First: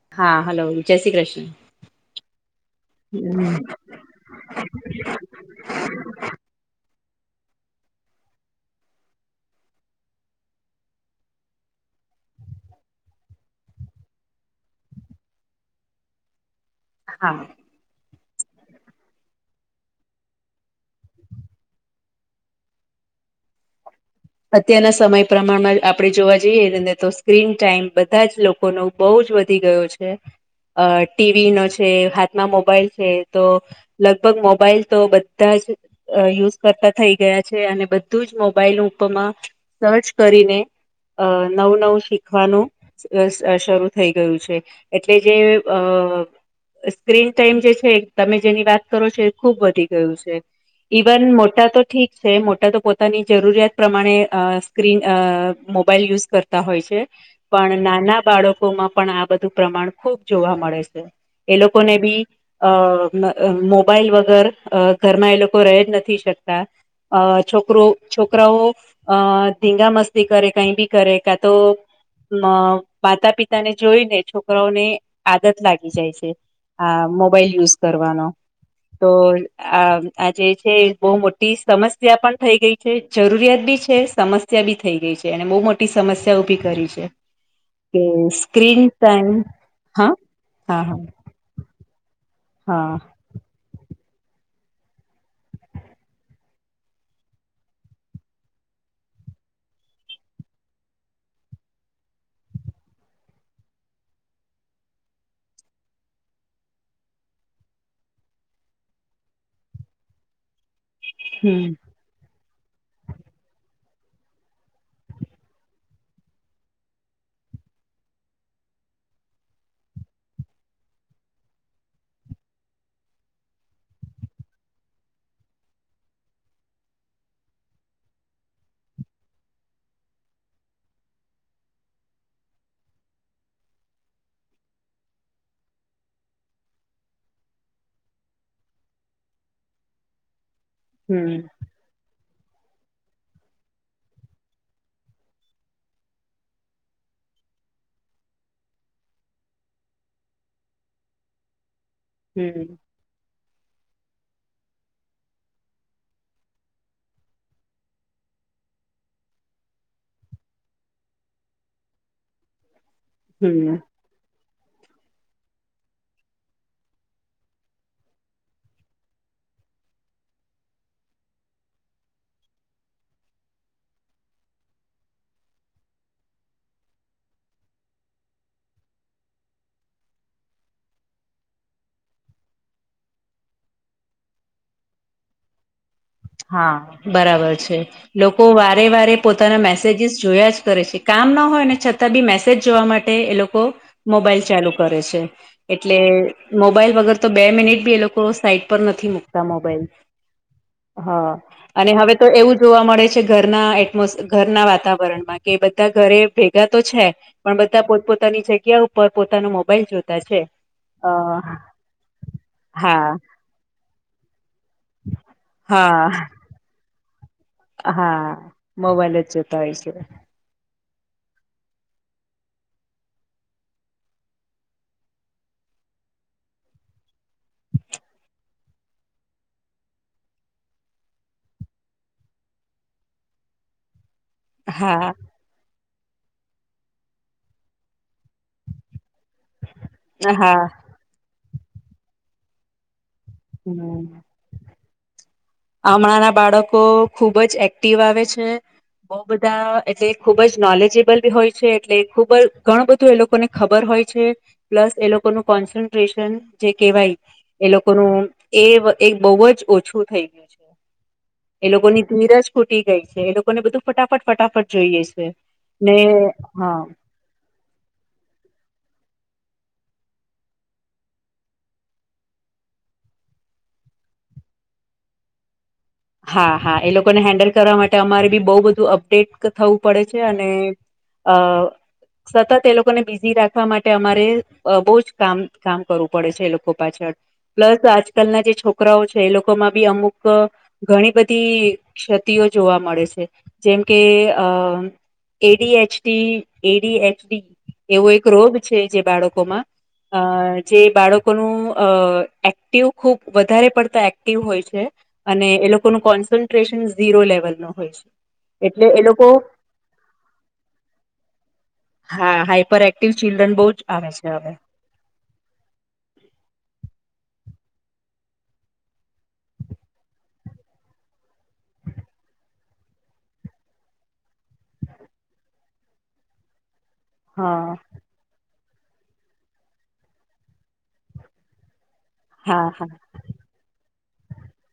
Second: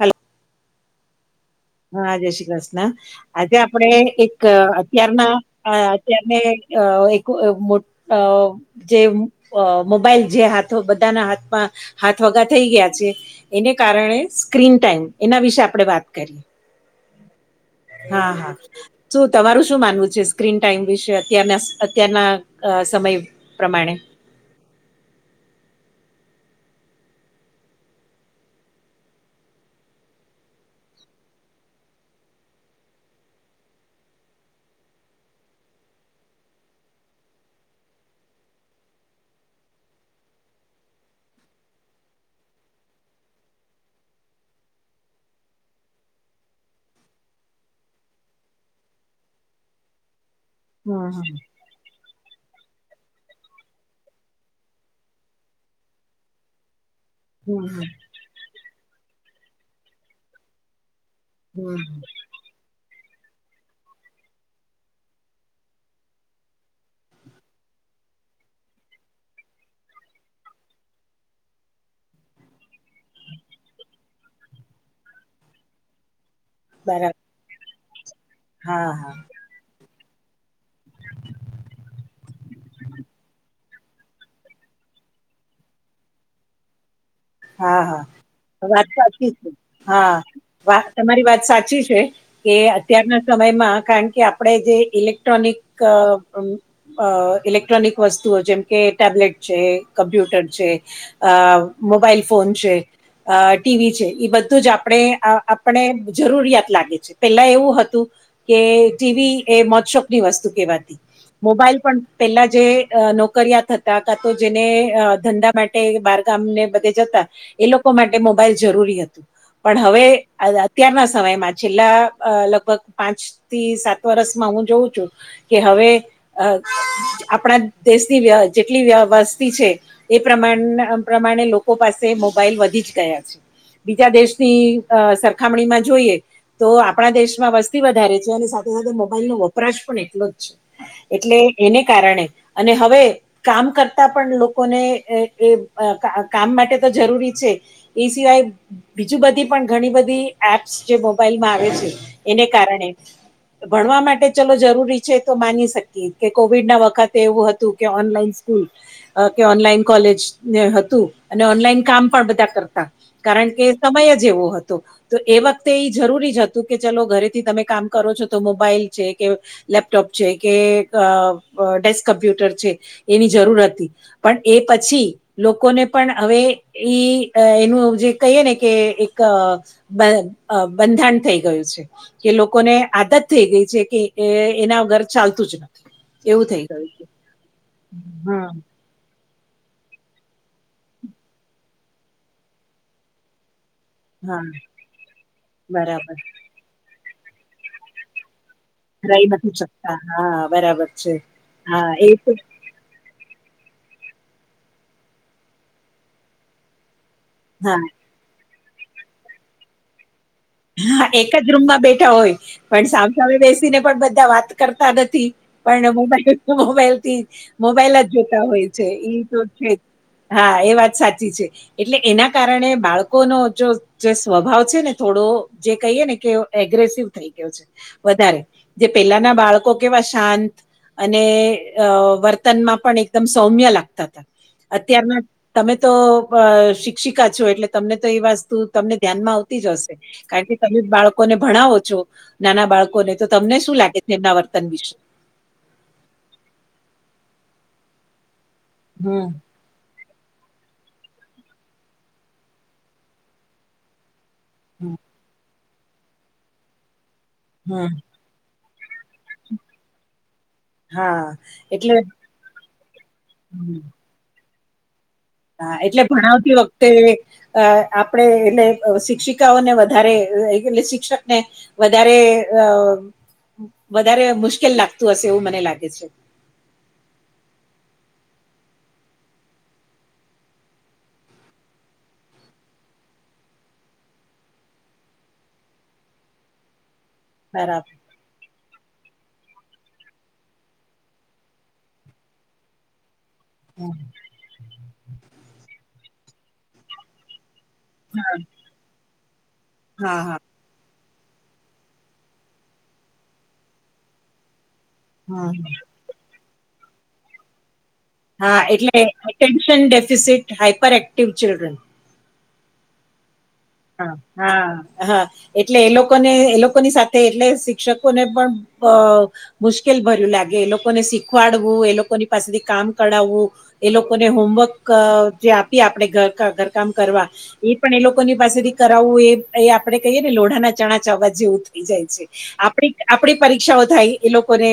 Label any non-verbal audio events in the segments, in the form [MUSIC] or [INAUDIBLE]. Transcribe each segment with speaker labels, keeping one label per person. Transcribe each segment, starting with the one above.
Speaker 1: Hello
Speaker 2: હા hello જય શ્રી કૃષ્ણ
Speaker 1: હા જય શ્રી કૃષ્ણ આજે આપડે એક અત્યારના હા અત્યાર ને એક મો અ જે અ મોબાઈલ જે હાથ બધાના હાથમાં હાથ વગા થઈ ગયા છે. એને કારણે સ્ક્રીન ટાઈમ એના વિશે આપણે વાત કરીએ
Speaker 2: હા
Speaker 1: હા હા શું તમારું શું માનવું છે સ્ક્રીન ટાઈમ વિશે અત્યારના સ અત્યારના અ સમય પ્રમાણે
Speaker 2: અત્યારના સમય પ્રમાણમાં આપડણે જોવા જઈએ તો સ્ક્રીન ટાઈમ બધા જ લોકોનો બહુ જ વધી ગયો છે અ ટીવી નો છે હાથમાં મોબાઈલ છે તો લગભગ મોબાઈલ તો બધા જ અ યુઝ કરતા થઈ ગયા છે અને બધું જ મોબાઈલ ઉપરમાં સર્ચ કરીને અ નવું નવું શીખવાનું શ શરૂ થઈ ગયું છે એટલે કે અ સ્ક્રીન ટાઈમ જે છે તમે જેની વાત કરો છો એ ખુબ વધી ગયું છે
Speaker 1: હમ
Speaker 2: ઇવન
Speaker 1: હમ
Speaker 2: મોટા તો ઠીક છે મોટા તો પોતાની જરૂરિયાત પ્રમાણે અ સ્ક્રીન અ મોબાઈલ યુઝ કરતા હોય છે પણ
Speaker 1: હમ
Speaker 2: નાના બાળકો માં પણ આ બધું પ્રમાણ ખુબ જોવા મળે છે એ
Speaker 1: હમ હમ.
Speaker 2: લોકોને બી અ અ મોબાઈલ વગર અ ઘરમાં એ લોકો રહે જ નથી શકતા અ છોકરો છોકરાઓ અ ધીંગા મસ્તી કરે કઈ ભી કરે કા તો અ માતા પિતા ને જોઈને છોકરાઓને આદત લાગી જાય છે. આ
Speaker 1: બરાબર
Speaker 2: મોબાઈલ યુઝ કરવાનો
Speaker 1: હા
Speaker 2: તો
Speaker 1: હા
Speaker 2: આ આ જેે છે એ બહુ મોટી સમસ્યા પણ થઈ ગઈ છે જરૂરિયાત બી છે સમસ્યા બી થઈ ગઈ છે અને બહુ મોટી સમસ્યા ઉભી કરી છે.
Speaker 1: હા
Speaker 2: કે
Speaker 1: હા
Speaker 2: સ્ક્રીન
Speaker 1: વાત સાચી
Speaker 2: ટાઈમ
Speaker 1: છે હા
Speaker 2: હા
Speaker 1: વાત
Speaker 2: હા
Speaker 1: તમારી વાત સાચી છે કે
Speaker 2: હા
Speaker 1: અત્યારના સમયમાં કારણ કે આપડે જે ઇલેક્ટ્રોનિક અ અ ઇલેક્ટ્રોનિક વસ્તુઓ જેમ કે ટેબ્લેટ છે કમ્પ્યુટર છે. અ મોબાઈલ ફોન છે. અ ટીવી છે એ બધું જ આપણે આપણે જરૂરિયાત લાગે છે પેલા એવું હતું કે ટીવી એ મોજશોખની વસ્તુ કહેવાતી
Speaker 2: હમ
Speaker 1: મોબાઈલ પણ પેલા જે અ નોકરિયાત હતા કા તો જેને અ ધંધા માટે બારગામ ને બધે જતા એ લોકો માટે મોબાઈલ જરૂરી હતું પણ હવે અત્યારના સમયમાં છેલ્લા અ લગભગ પાંચ થી સાત વર્ષમાં હું જોઉં છું કે હવે અ આપણા દેશની વ જેટલી વ વસ્તી છે. એ પ્રમા પ્રમાણે લોકો પાસે મોબાઈલ વધી જ ગયા છે. બીજા દેશની અ સરખામણી માં જોઈએ. તો આપણા દેશમાં વસ્તી વધારે છે અને સાથે સાથે મોબાઈલનો વપરાશ પણ એટલો જ છે. એટલે
Speaker 2: હમ
Speaker 1: એને કારણે અને હવે કામ કરતા પણ લોકોને એ એઅ કામ માટે તો જરૂરી છે એ સિવાય બીજું બધી પણ ઘણી બધી એપ્સ જે મોબાઈલમાં આવે છે એને
Speaker 2: હમ
Speaker 1: કારણે ભણવા માટે ચલો જરૂરી છે તો માની શકીએ કે કોવિડ ના વખતે એવું હતું કે ઓનલાઈન સ્કૂલ કે ઓનલાઈન કોલેજને હતું અને ઓનલાઈન કામ પણ બધા કરતા કારણ કે
Speaker 2: હમ
Speaker 1: સમય જ એવો હતો. તો એ વખતે ઈ જરૂરી જ હતું કે ચલો ઘરેથી તમે કામ કરો છો તો મોબાઈલ જે કે લેપટોપ છે કે અ અડેસ્ક કમ્પ્યુટર છે એની જરૂર હતી પણ એ પછી લોકોને પણ હવે ઈ અ એનું જે કહીએ ને કે એક બ અ બંધાણ થઈ ગયું છે. કે લોકોને આદત થઈ ગઈ છે કે એ એના ઘર ચાલતું જ નથી. એવું થઈ
Speaker 2: હા,
Speaker 1: ગયું છે
Speaker 2: બરાબર છે લોકો
Speaker 1: હા
Speaker 2: વાત રવિવારે પોતાના મેસેજસ જોયા જ કરે છે કામ ન હોય ને છતાં બી મેસેજ જોવા માટે એ લોકો
Speaker 1: હા
Speaker 2: મોબાઈલ ચાલુ કરે છે. એટલે
Speaker 1: બરાબર
Speaker 2: મોબાઈલ વગર તો બે મિનિટ બી એ લોકો સાઈટ પર નથી
Speaker 1: રહી
Speaker 2: મુકતા મોબાઈલ
Speaker 1: શકતા હા, બરાબર. છે
Speaker 2: હા, અને
Speaker 1: હા એ
Speaker 2: હવે તો એવું જ જોવા મળે છે. ઘરના એટમોસ ઘરના વાતાવરણમાં કે બધા ઘરે ભેગા તો છે. પણ
Speaker 1: હા
Speaker 2: બધા પોતપોતાની જગ્યા ઉપર પોતાનું મોબાઈલ જોતા છે.
Speaker 1: હા,
Speaker 2: અ
Speaker 1: એક જ રૂમમાં બેઠા હોય પણ સામ
Speaker 2: હા
Speaker 1: સામે બેસીને પણ બધા વાત કરતા નથી. પણ
Speaker 2: હા
Speaker 1: મોબાઈલ મોબાઈલ થી મોબાઈલ જ
Speaker 2: હા
Speaker 1: જોતા હોય છે
Speaker 2: મોબાઈલ
Speaker 1: ઈ તો
Speaker 2: જોતા
Speaker 1: છે
Speaker 2: હોય
Speaker 1: જ. હા, એ વાત સાચી છે. એટલે એના કારણે બાળકોનો જો જે સ્વભાવ છે ને થોડો જે કહીએ ને કે એગ્રેસિવ થઈ ગયો છે. વધારે જે પેલાના બાળકો કેવા શાંત અને અ વર્તનમાં પણ એકદમ સૌમ્ય લાગતા તા.
Speaker 2: હા
Speaker 1: અત્યારના તમે તો અ શિક્ષિકા છો એટલે તમને તો એ વસ્તુ તમને ધ્યાનમાં આવતી જ હશે. કારણ કે
Speaker 2: હા
Speaker 1: તમે બાળકોને ભણાવો છો નાના બાળકોને તો તમને શું લાગે તેમના વર્તન વિશે.
Speaker 2: હમણાં ના બાળકો ખુબ જ એક્ટિવ આવે છે બઉ
Speaker 1: હમ,
Speaker 2: બધા એટલે ખુબ જ નોલેજેબલ બી હોય છે એટલે ખૂબ જ ઘણું બધું એ લોકોને ખબર હોય છે. પ્લસ
Speaker 1: હમ.
Speaker 2: એ લોકોનું કોન્સન્ટ્રેશન જે કહેવાય, એ
Speaker 1: હમ,
Speaker 2: લોકોનું એ એ બહુ જ ઓછું થઈ ગયું છે.
Speaker 1: હા
Speaker 2: એ
Speaker 1: એટલે
Speaker 2: લોકોની ધીર જ ખૂટી ગઈ છે. એ લોકોને
Speaker 1: હમ.
Speaker 2: બધું ફટાફટ- ફટાફટ જોઈએ છે.
Speaker 1: હા,
Speaker 2: ને
Speaker 1: એટલે ભણાવતી
Speaker 2: હા
Speaker 1: વખતે અ આપણે એટલે શિક્ષિકાઓને વધારે એટલે શિક્ષક ને વધારે અ વધારે મુશ્કેલ લાગતું હશે એવું મને લાગે છે.
Speaker 2: હા, હા, એ લોકોને હેન્ડલ કરવા માટે અમારે બી બહુ બધું અપડેટ થવું પડે છે. અને અ. સતત એ લોકોને બિઝી રાખવા માટે અમારે અ બહુ જ કામ- કામ કરવું પડે છે એ લોકો પાછળ પ્લસ
Speaker 1: બરાબર
Speaker 2: આજકાલના જે છોકરાઓ છે એ લોકોમાં બી અમુક ઘણી બધી ક્ષતિઓ જોવા મળે છે, જેમ કે અ એડી એચડી એડી એચડી એવો એક
Speaker 1: હા
Speaker 2: રોગ છે, જે બાળકોમાં
Speaker 1: હા
Speaker 2: અ
Speaker 1: હા
Speaker 2: જે બાળકોનું અ એક્ટિવ ખુબ વધારે પડતા એક્ટિવ હોય છે.
Speaker 1: હા
Speaker 2: અને એ લોકોનું કોન્સન્ટ્રેશન ઝીરો લેવલનો હોય
Speaker 1: હા
Speaker 2: છે
Speaker 1: એટલે
Speaker 2: એ લોકો
Speaker 1: attention deficit hyper active children
Speaker 2: હા હાઈપર એક્ટિવ ચિલ્ડ્રન બો જ આવે
Speaker 1: હા
Speaker 2: છે હવે
Speaker 1: હા હા. એટલે એ લોકોને એ લોકોની સાથે એટલે શિક્ષકોને પણ અ મુશ્કેલ ભર્યું લાગે એ લોકોને શીખવાડવું એ લોકોની પાસેથી કામ કઢાવવું એ લોકોને હોમવર્ક જે આપીએ આપણે ઘરકા ઘરકામ કરવા
Speaker 2: હા
Speaker 1: ઈ પણ એ લો પાસેથી કરાવવું એ એ આપડે કહીએ ને લોઢાંના ચણા ચાવવા જેવું થઇ જાય છે.
Speaker 2: હા હા
Speaker 1: આપડી આપડી પરીક્ષાઓ થાય એ લોકોને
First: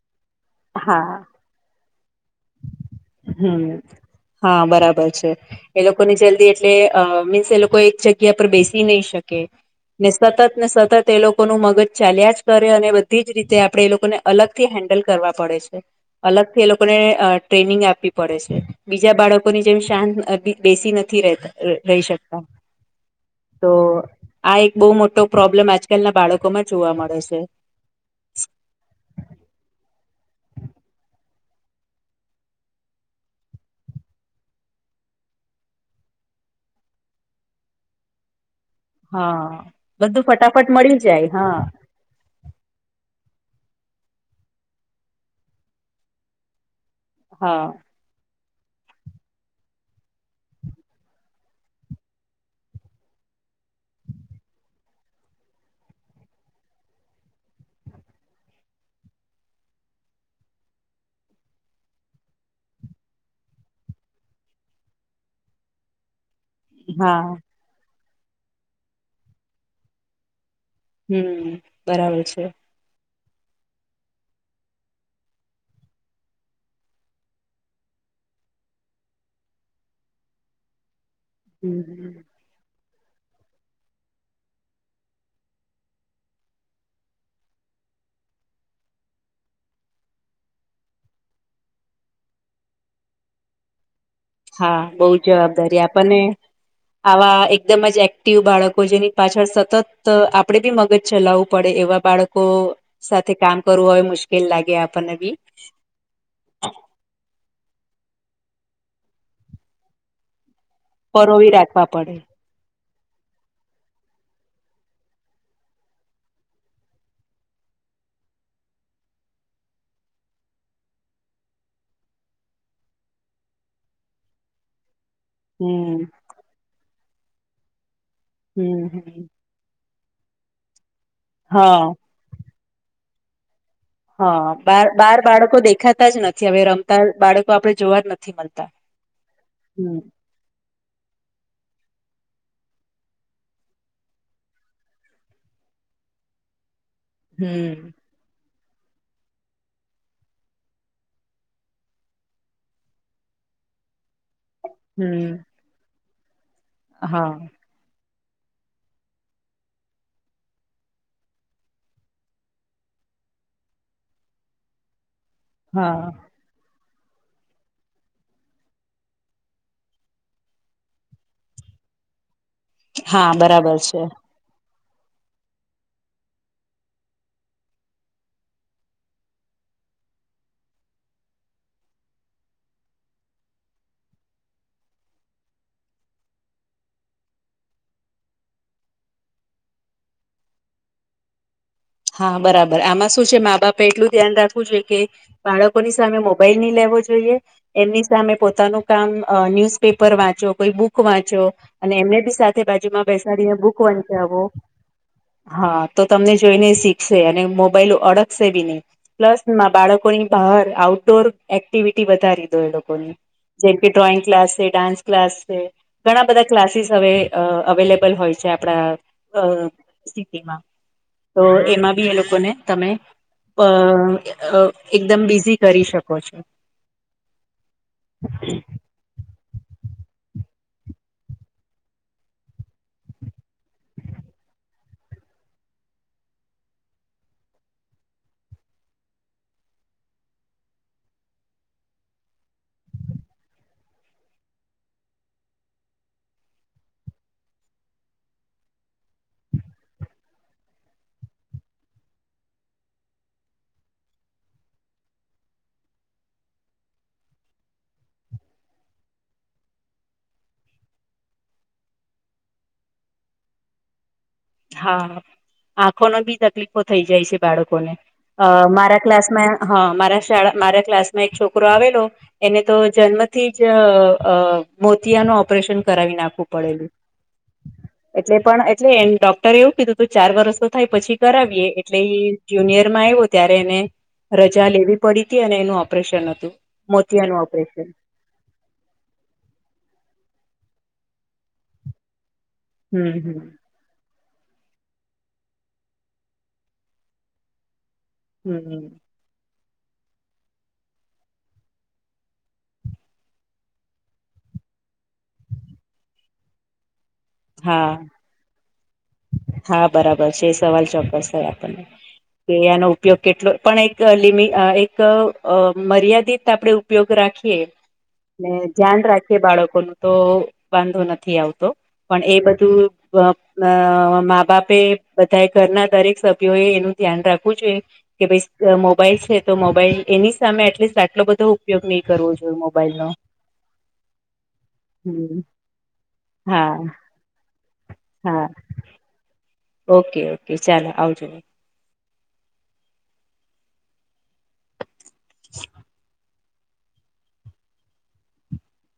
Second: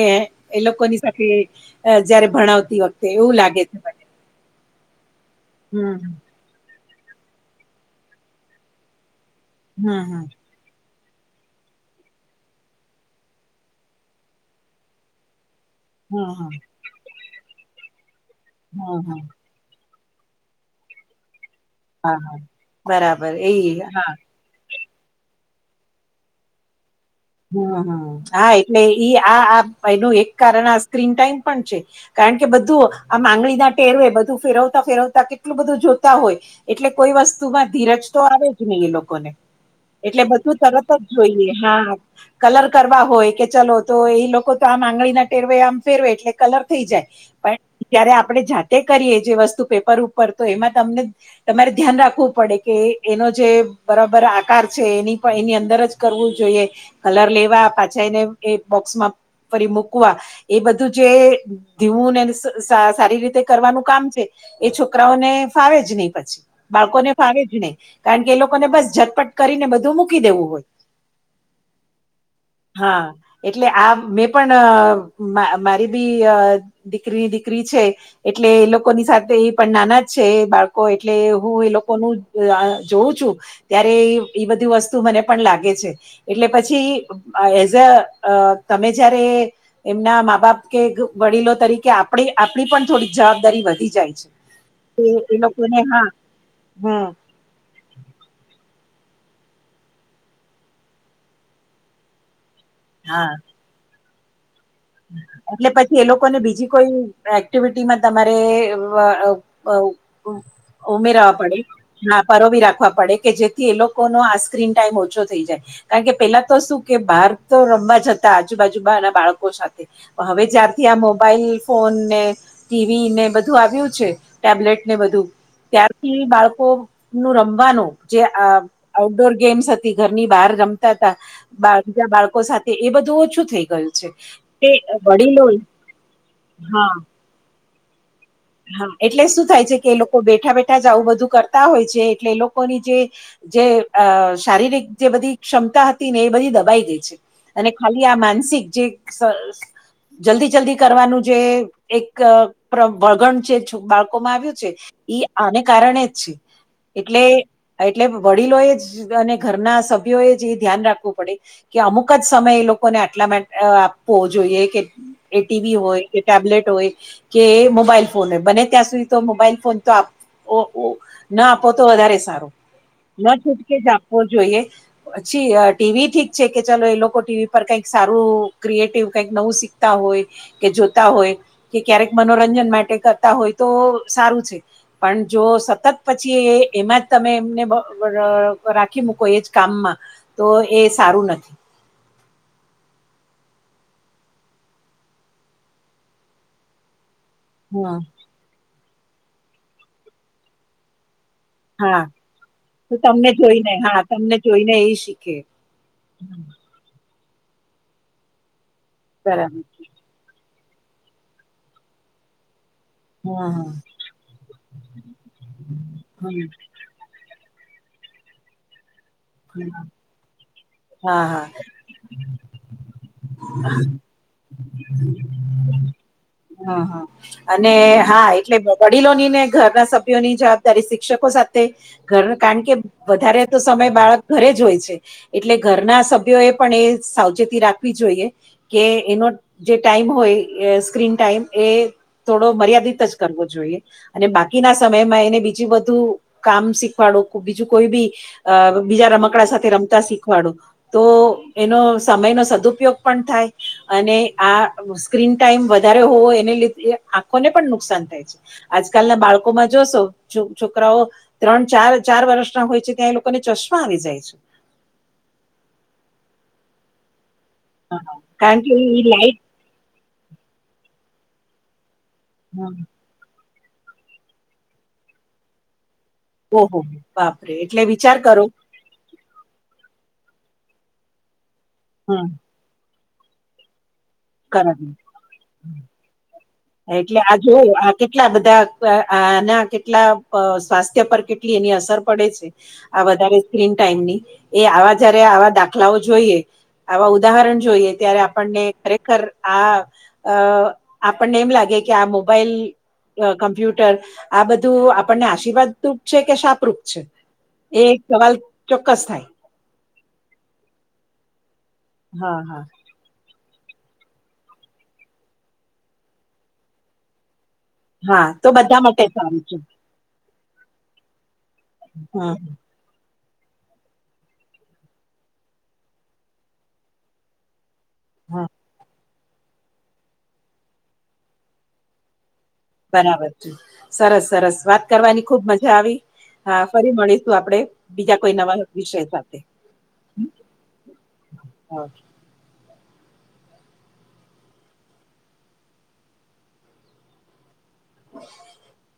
Speaker 1: એ લોકોની
Speaker 2: હા
Speaker 1: સાથે અ જયારે ભણાવતી વ
Speaker 2: હમ્મ હા બરાબર છે, એ
Speaker 1: હમ
Speaker 2: લોકોની જલ્દી એટલે અ મીન્સ એ લોકો એક જગ્યા પર બેસી નહીં શકે ને
Speaker 1: હમ હમ
Speaker 2: સતત ને સતત એ લોકોનું મગજ ચાલ્યા જ કરે અને બધી જ રીતે આપણે એ લોકોને અલગથી હેન્ડલ કરવા પડે છે.
Speaker 1: હમ
Speaker 2: અલગથી એ લોકોને અ ટ્રેનિંગ આપવી પડે છે,
Speaker 1: હમ
Speaker 2: બીજા
Speaker 1: હમ
Speaker 2: બાળ કોની જેમ શાંત હજી બેસી નથી રેતા રહી
Speaker 1: હા હા હા હા
Speaker 2: શકતા
Speaker 1: બરાબર એ
Speaker 2: તો
Speaker 1: હા
Speaker 2: આ એક બો મોટો પ્રોબ્લેમ આજકાલના બાળકોમાં જોવા મળે છે.
Speaker 1: હ હ હા એટલે ઈ આ આ એનું એક કારણ આ સ્ક્રીન ટાઈમ પણ છે. કારણ કે બધું આમ આંગળીના ટેરવે બધું ફેરવતા ફેરવતા કેટલું બધું જોતા હોય એટલે કોઈ વસ્તુમાં ધીરજ તો આવે જ ની લોકોને
Speaker 2: હા
Speaker 1: એટલે બધું
Speaker 2: ફટાફટ
Speaker 1: તરત
Speaker 2: મળી
Speaker 1: જ
Speaker 2: જાય
Speaker 1: જોઈએ હા કલર કરવા હોય કે ચલો તો એ લોકો તો આમ આંગળીના ટેરવે આમ ફેરવે એટલે કલર થઈ જાય. પણ
Speaker 2: હા
Speaker 1: જ્યારે આપણે જાતે કરીએ જે વસ્તુ પેપર ઉપર તો એમાં તમને તમારે ધ્યાન રાખવું પડે કે એનો જે બરાબર આકાર છે, એની પણ એની અંદર જ કરવું જોઈએ કલર લેવા પાછા એને એ બોક્સમાં ફરી મૂકવા એ બધું જે ધીવું ને સ સારી રીતે કરવાનું કામ છે, એ છોકરાઓને ફાવે જ નહી પછ બાળકોને
Speaker 2: હા
Speaker 1: ફાવે જ નહી. કારણ કે એ લોકોને બસ ઝટપટ કરીને બધું મૂકી દેવું હોય.
Speaker 2: હમ્મ બરાબર છે.
Speaker 1: હા એટલે આ મેં પણ મારી બી દીકરી દીકરી છે, એટલે એ લોકોની સાથે એ પણ નાના જ છે, એ બાળકો એટલે હું એ
Speaker 2: હમ
Speaker 1: લોકોનું લા જોઉં છું ત્યારે એ બધી વસ્તુ મને પણ લાગે છે, એટલે પછી એઝ અ તમે જ્યારે એમના માં બાપ કે વડીલો તરીકે આપડી આપડી પણ થોડીક જવાબદારી વધી જાય છે.
Speaker 2: હા બો
Speaker 1: એ- એ
Speaker 2: જવાબદારી
Speaker 1: લોકોને હા
Speaker 2: આપણને
Speaker 1: હમ
Speaker 2: આવા એ દમ જ એક્ટિવ બાળકો જેની પાછળ સતત આપણે બી મગજ ચલાવવું પડે એવા બાળકો
Speaker 1: હા
Speaker 2: સાથે કામ કરવું હવે મુશ્કેલ લાગે આપણને બી
Speaker 1: એટલે પછી એ લોકોને બીજી કોઈ એક્ટિવિટીમાં તમારે અ ઉ ઉમેરવા
Speaker 2: પરોવી
Speaker 1: પડે
Speaker 2: રાખવા પડે
Speaker 1: ના પરોવી રાખવા પડે કે જેથી એ લોકોનો આ સ્ક્રીન ટાઈમ ઓછો થઈ જાય કારણ કે પેલા તો શું કે બહાર તો રમવા જતા આજુબાજુમાંના બાળકો સા હવે જ્યારથી આ મોબાઈલ ફોનને ટીવીને બધું આવ્યું છે, ટેબ્લેટને એ બધું
Speaker 2: હમ
Speaker 1: ત્યારથી બાળકોનું રમવાનું જે
Speaker 2: હમ હમ
Speaker 1: આઉટડોર ગેમ્સ હ તી ઘરની બહાર રમતાતા બાર
Speaker 2: હા
Speaker 1: બીજા બાળકો સાથે એ બધું ઓછું થઈ ગયું છે
Speaker 2: હ
Speaker 1: કે
Speaker 2: બાર બાર
Speaker 1: વડીલો
Speaker 2: બાળકો દેખાતા જ નથી. હવે
Speaker 1: હા
Speaker 2: રમતા બાળકો આપડે જોવા જ ન
Speaker 1: હા એટલે શું થાય છે, કે એ લોકો બેઠા બેઠા જ આવું બધું કરતા હોય છે, એટલે એ લોકોની જે જે અ શારીરિક જે બધી ક્ષમતા હતી ને એ બધી દબાઈ ગય છે. અને
Speaker 2: હમ
Speaker 1: ખાલી આ માનસિક જે સ જલ્દી જલ્દી કરવાનું જે એક પ્ર- વળગણ જે બાળકોમાં આવ્યું છે. ઈ
Speaker 2: હમ
Speaker 1: આને કારણે જ છે, એટલે
Speaker 2: હા
Speaker 1: એટલે વડીલોએ જ અને ઘરના સભ્યોએ જ એ ધ્યાન રાખવું પડે કે અમુક જ સમય એ લોકોને આટલા મા અ આપવો જોઈએ કે એ ટીવી હોય
Speaker 2: હા
Speaker 1: કે ટેબલેટ હોય કે મો બાઈલ ફોન હોય બને ત્યાં સુધી તો મોબાઈલ ફોન તો આપ વોઓ ના આપો તો વધારે સારુ
Speaker 2: હા
Speaker 1: ન છૂટકે
Speaker 2: બરાબર
Speaker 1: જ
Speaker 2: છે
Speaker 1: આપવો જોઈએ પછી ટીવી ઠીક છે, કે ચાલો એ લોકો ટીવી પર કંઈક સારું ક્રિએટિવ કંઈક નવું શીખતા હોય કે જોતા હોય કે ક્યારેક મનોરંજન માટે કરતા હોય તો સારું છે. પણ જો સતત પછી એ એમાં જ તમે એમને બ ર રાખી મૂકો એ જ કામમાં તો એ સારું નથી
Speaker 2: હા બરાબર આમાં શું છે, મા બાપે એટલું ધ્યાન રાખવું જોઈએ કે બાળકોની સામે મોબાઈલ ની લેવો જોઈએ
Speaker 1: હમ
Speaker 2: એમની સામે પોતાનું કામ અ ન્યુઝપેપર વાંચો કોઈ બુક વાંચો અને
Speaker 1: હા
Speaker 2: એમને બી સાથે
Speaker 1: તો
Speaker 2: બાજુમાં
Speaker 1: તમને
Speaker 2: બેસાડીને
Speaker 1: જોઈને
Speaker 2: બુક
Speaker 1: હા તમને
Speaker 2: વંચાવો
Speaker 1: જોઈને એ શીખે
Speaker 2: હા તો તમને જોઈને શીખશે અને મોબાઈલ અડકશે બી નહી પ્લસ
Speaker 1: બરાબર
Speaker 2: બાળકોની [UNINTELLIGIBLE] આઉટડોર એક્ટિવિટી વધારી દો એ લો કોની
Speaker 1: હા હા
Speaker 2: જેમ કે ડ્રોઈંગ ક્લાસ છે, ડાન્સ ક્લાસ છે, ઘણા
Speaker 1: હા
Speaker 2: બધા ક્લાસીસ હવે અ અવેલેબલ હોય છે, આપણા અ સિટીમાં
Speaker 1: હા
Speaker 2: તો
Speaker 1: હા
Speaker 2: એ [UNINTELLIGIBLE] એ લોકોને તમે અ અ એકદમ બિઝી કરી શકો છો
Speaker 1: હા અને હા એટલે વડીલોનીને ઘરના સભ્યોની જવાબદારી શિક્ષકો સાથે ઘર કારણ કે વધારે તો સમય બાળક ઘરે જ હોય છે, એટલે ઘરના સભ્યો એ પણ એ સાવચેતી રાખવી જોઈએ કે એનો જે ટાઈમ હોય સ્ક્રીન ટાઈમ એ થોડો મર્યાદિત જ કરવો જોઈએ અને બાકીના સમયમાં એને બીજું બધું કામ શીખવાડું બીજું કોઈ બી અ બીજા રમકડા સાથે રમતા શીખવાડો તો એનો સમયનો સદુપયોદ પણ થાય અને આ સ્ક્રીન ટાઈમ વધારે હોવો એને લીધે આંખોને પણ નુકસાન થાય છે. આજકાલના બાળકોમાં જોશો જો છોકરાઓ ત્રણ ચાર ચાર વર્ષના હોય છે, ત્યાં એ લોકોને ચશ્મા આવી જાય છે.
Speaker 2: હા આંખો ની બી તકલીફો થઈ જાય છે, બાળકોને અ
Speaker 1: કારણ કે એ
Speaker 2: મારા
Speaker 1: લાઈટ
Speaker 2: ક્લાસમાં હ મારા શાળા મારા ક્લાસમાં એક છોકરો આવેલો એને તો જન્મ થી જ અ મોતયાનો ઓપરેશન કરાવી ના
Speaker 1: ઓ હો હો બાપ રે એટલે વિચાર કરો
Speaker 2: [UNINTELLIGIBLE] ડોક્ટરે એવું કીધું તો ચાર વરસનો થાય પછી કરાવીએ એટલે
Speaker 1: હમ
Speaker 2: એ જુનિયર માં આયવો ત્યારે એને રજા
Speaker 1: કરાવી
Speaker 2: લેવી પડી હતી અને એનું ઓપરેશન હતું.
Speaker 1: એટલે
Speaker 2: મોતિયાનું
Speaker 1: આજ જોવું
Speaker 2: ઓપરેશન
Speaker 1: આ કે કેટલા બધા ક આના કેટલા અહ સ્વાસ્થ્ય પર કેટલી એની અસર પડે છે. આ
Speaker 2: હમ
Speaker 1: વધારે
Speaker 2: હમ
Speaker 1: સ્ક્રીન ટાઈમની એ આવા જયારે આવા દાખલાઓ જોઈએ આવા ઉદાહરણ જોઈએ ત્યારે આપ આપણને
Speaker 2: હમ
Speaker 1: ખરેખર આ અહ આપણને એમ લાગે કે આ મોબાઈલ કમ્પ્યુટર આ બધું આપણને આશીર્વાદરૂપ છે કે શાપરૂપ છે એ
Speaker 2: હા
Speaker 1: એક સવાલ ચોક્કસ થાય
Speaker 2: હા બરાબર છે એ સવાલ ચોક્કસ થાય આપણને
Speaker 1: હા
Speaker 2: કે
Speaker 1: હા
Speaker 2: આનો ઉપયોગ કેટલો પણ એક લિમિ અહ એક મર્યાદિત આપણેે ઉપયોગ રાખીએ
Speaker 1: હા તો
Speaker 2: ને
Speaker 1: બધા
Speaker 2: ધ્યાન
Speaker 1: માટે
Speaker 2: રાખીએ
Speaker 1: સારું છે
Speaker 2: બાળકો નું તો વાંધો નથી આવતો પણ
Speaker 1: હા
Speaker 2: એ
Speaker 1: હા
Speaker 2: બધું સ્વપ્ન મા બાપે બધાએ ઘરના દરેક સભ્યો એ એનું ધ્યાન રાખવું જોઈ કે ભાઈ મોબાઈલ છે તો મોબાઈલ એની સામે એટલીસ્ટ આટલો બધો ઉપયોગ નહી કરવો જોઈએ મો
Speaker 1: બરાબર છે સરસ સરસ વાત કરવાની
Speaker 2: હમ
Speaker 1: ખુબ મજા આવી હા ફરી મળીશું આપડે બીજા કોઈ
Speaker 2: હા
Speaker 1: નવા વિષય સાથે
Speaker 2: ઓકે
Speaker 1: હમ,
Speaker 2: ઓકે ચાલો આવજો
Speaker 1: હા
Speaker 2: [INAUDIBLE]
Speaker 1: [INAUDIBLE]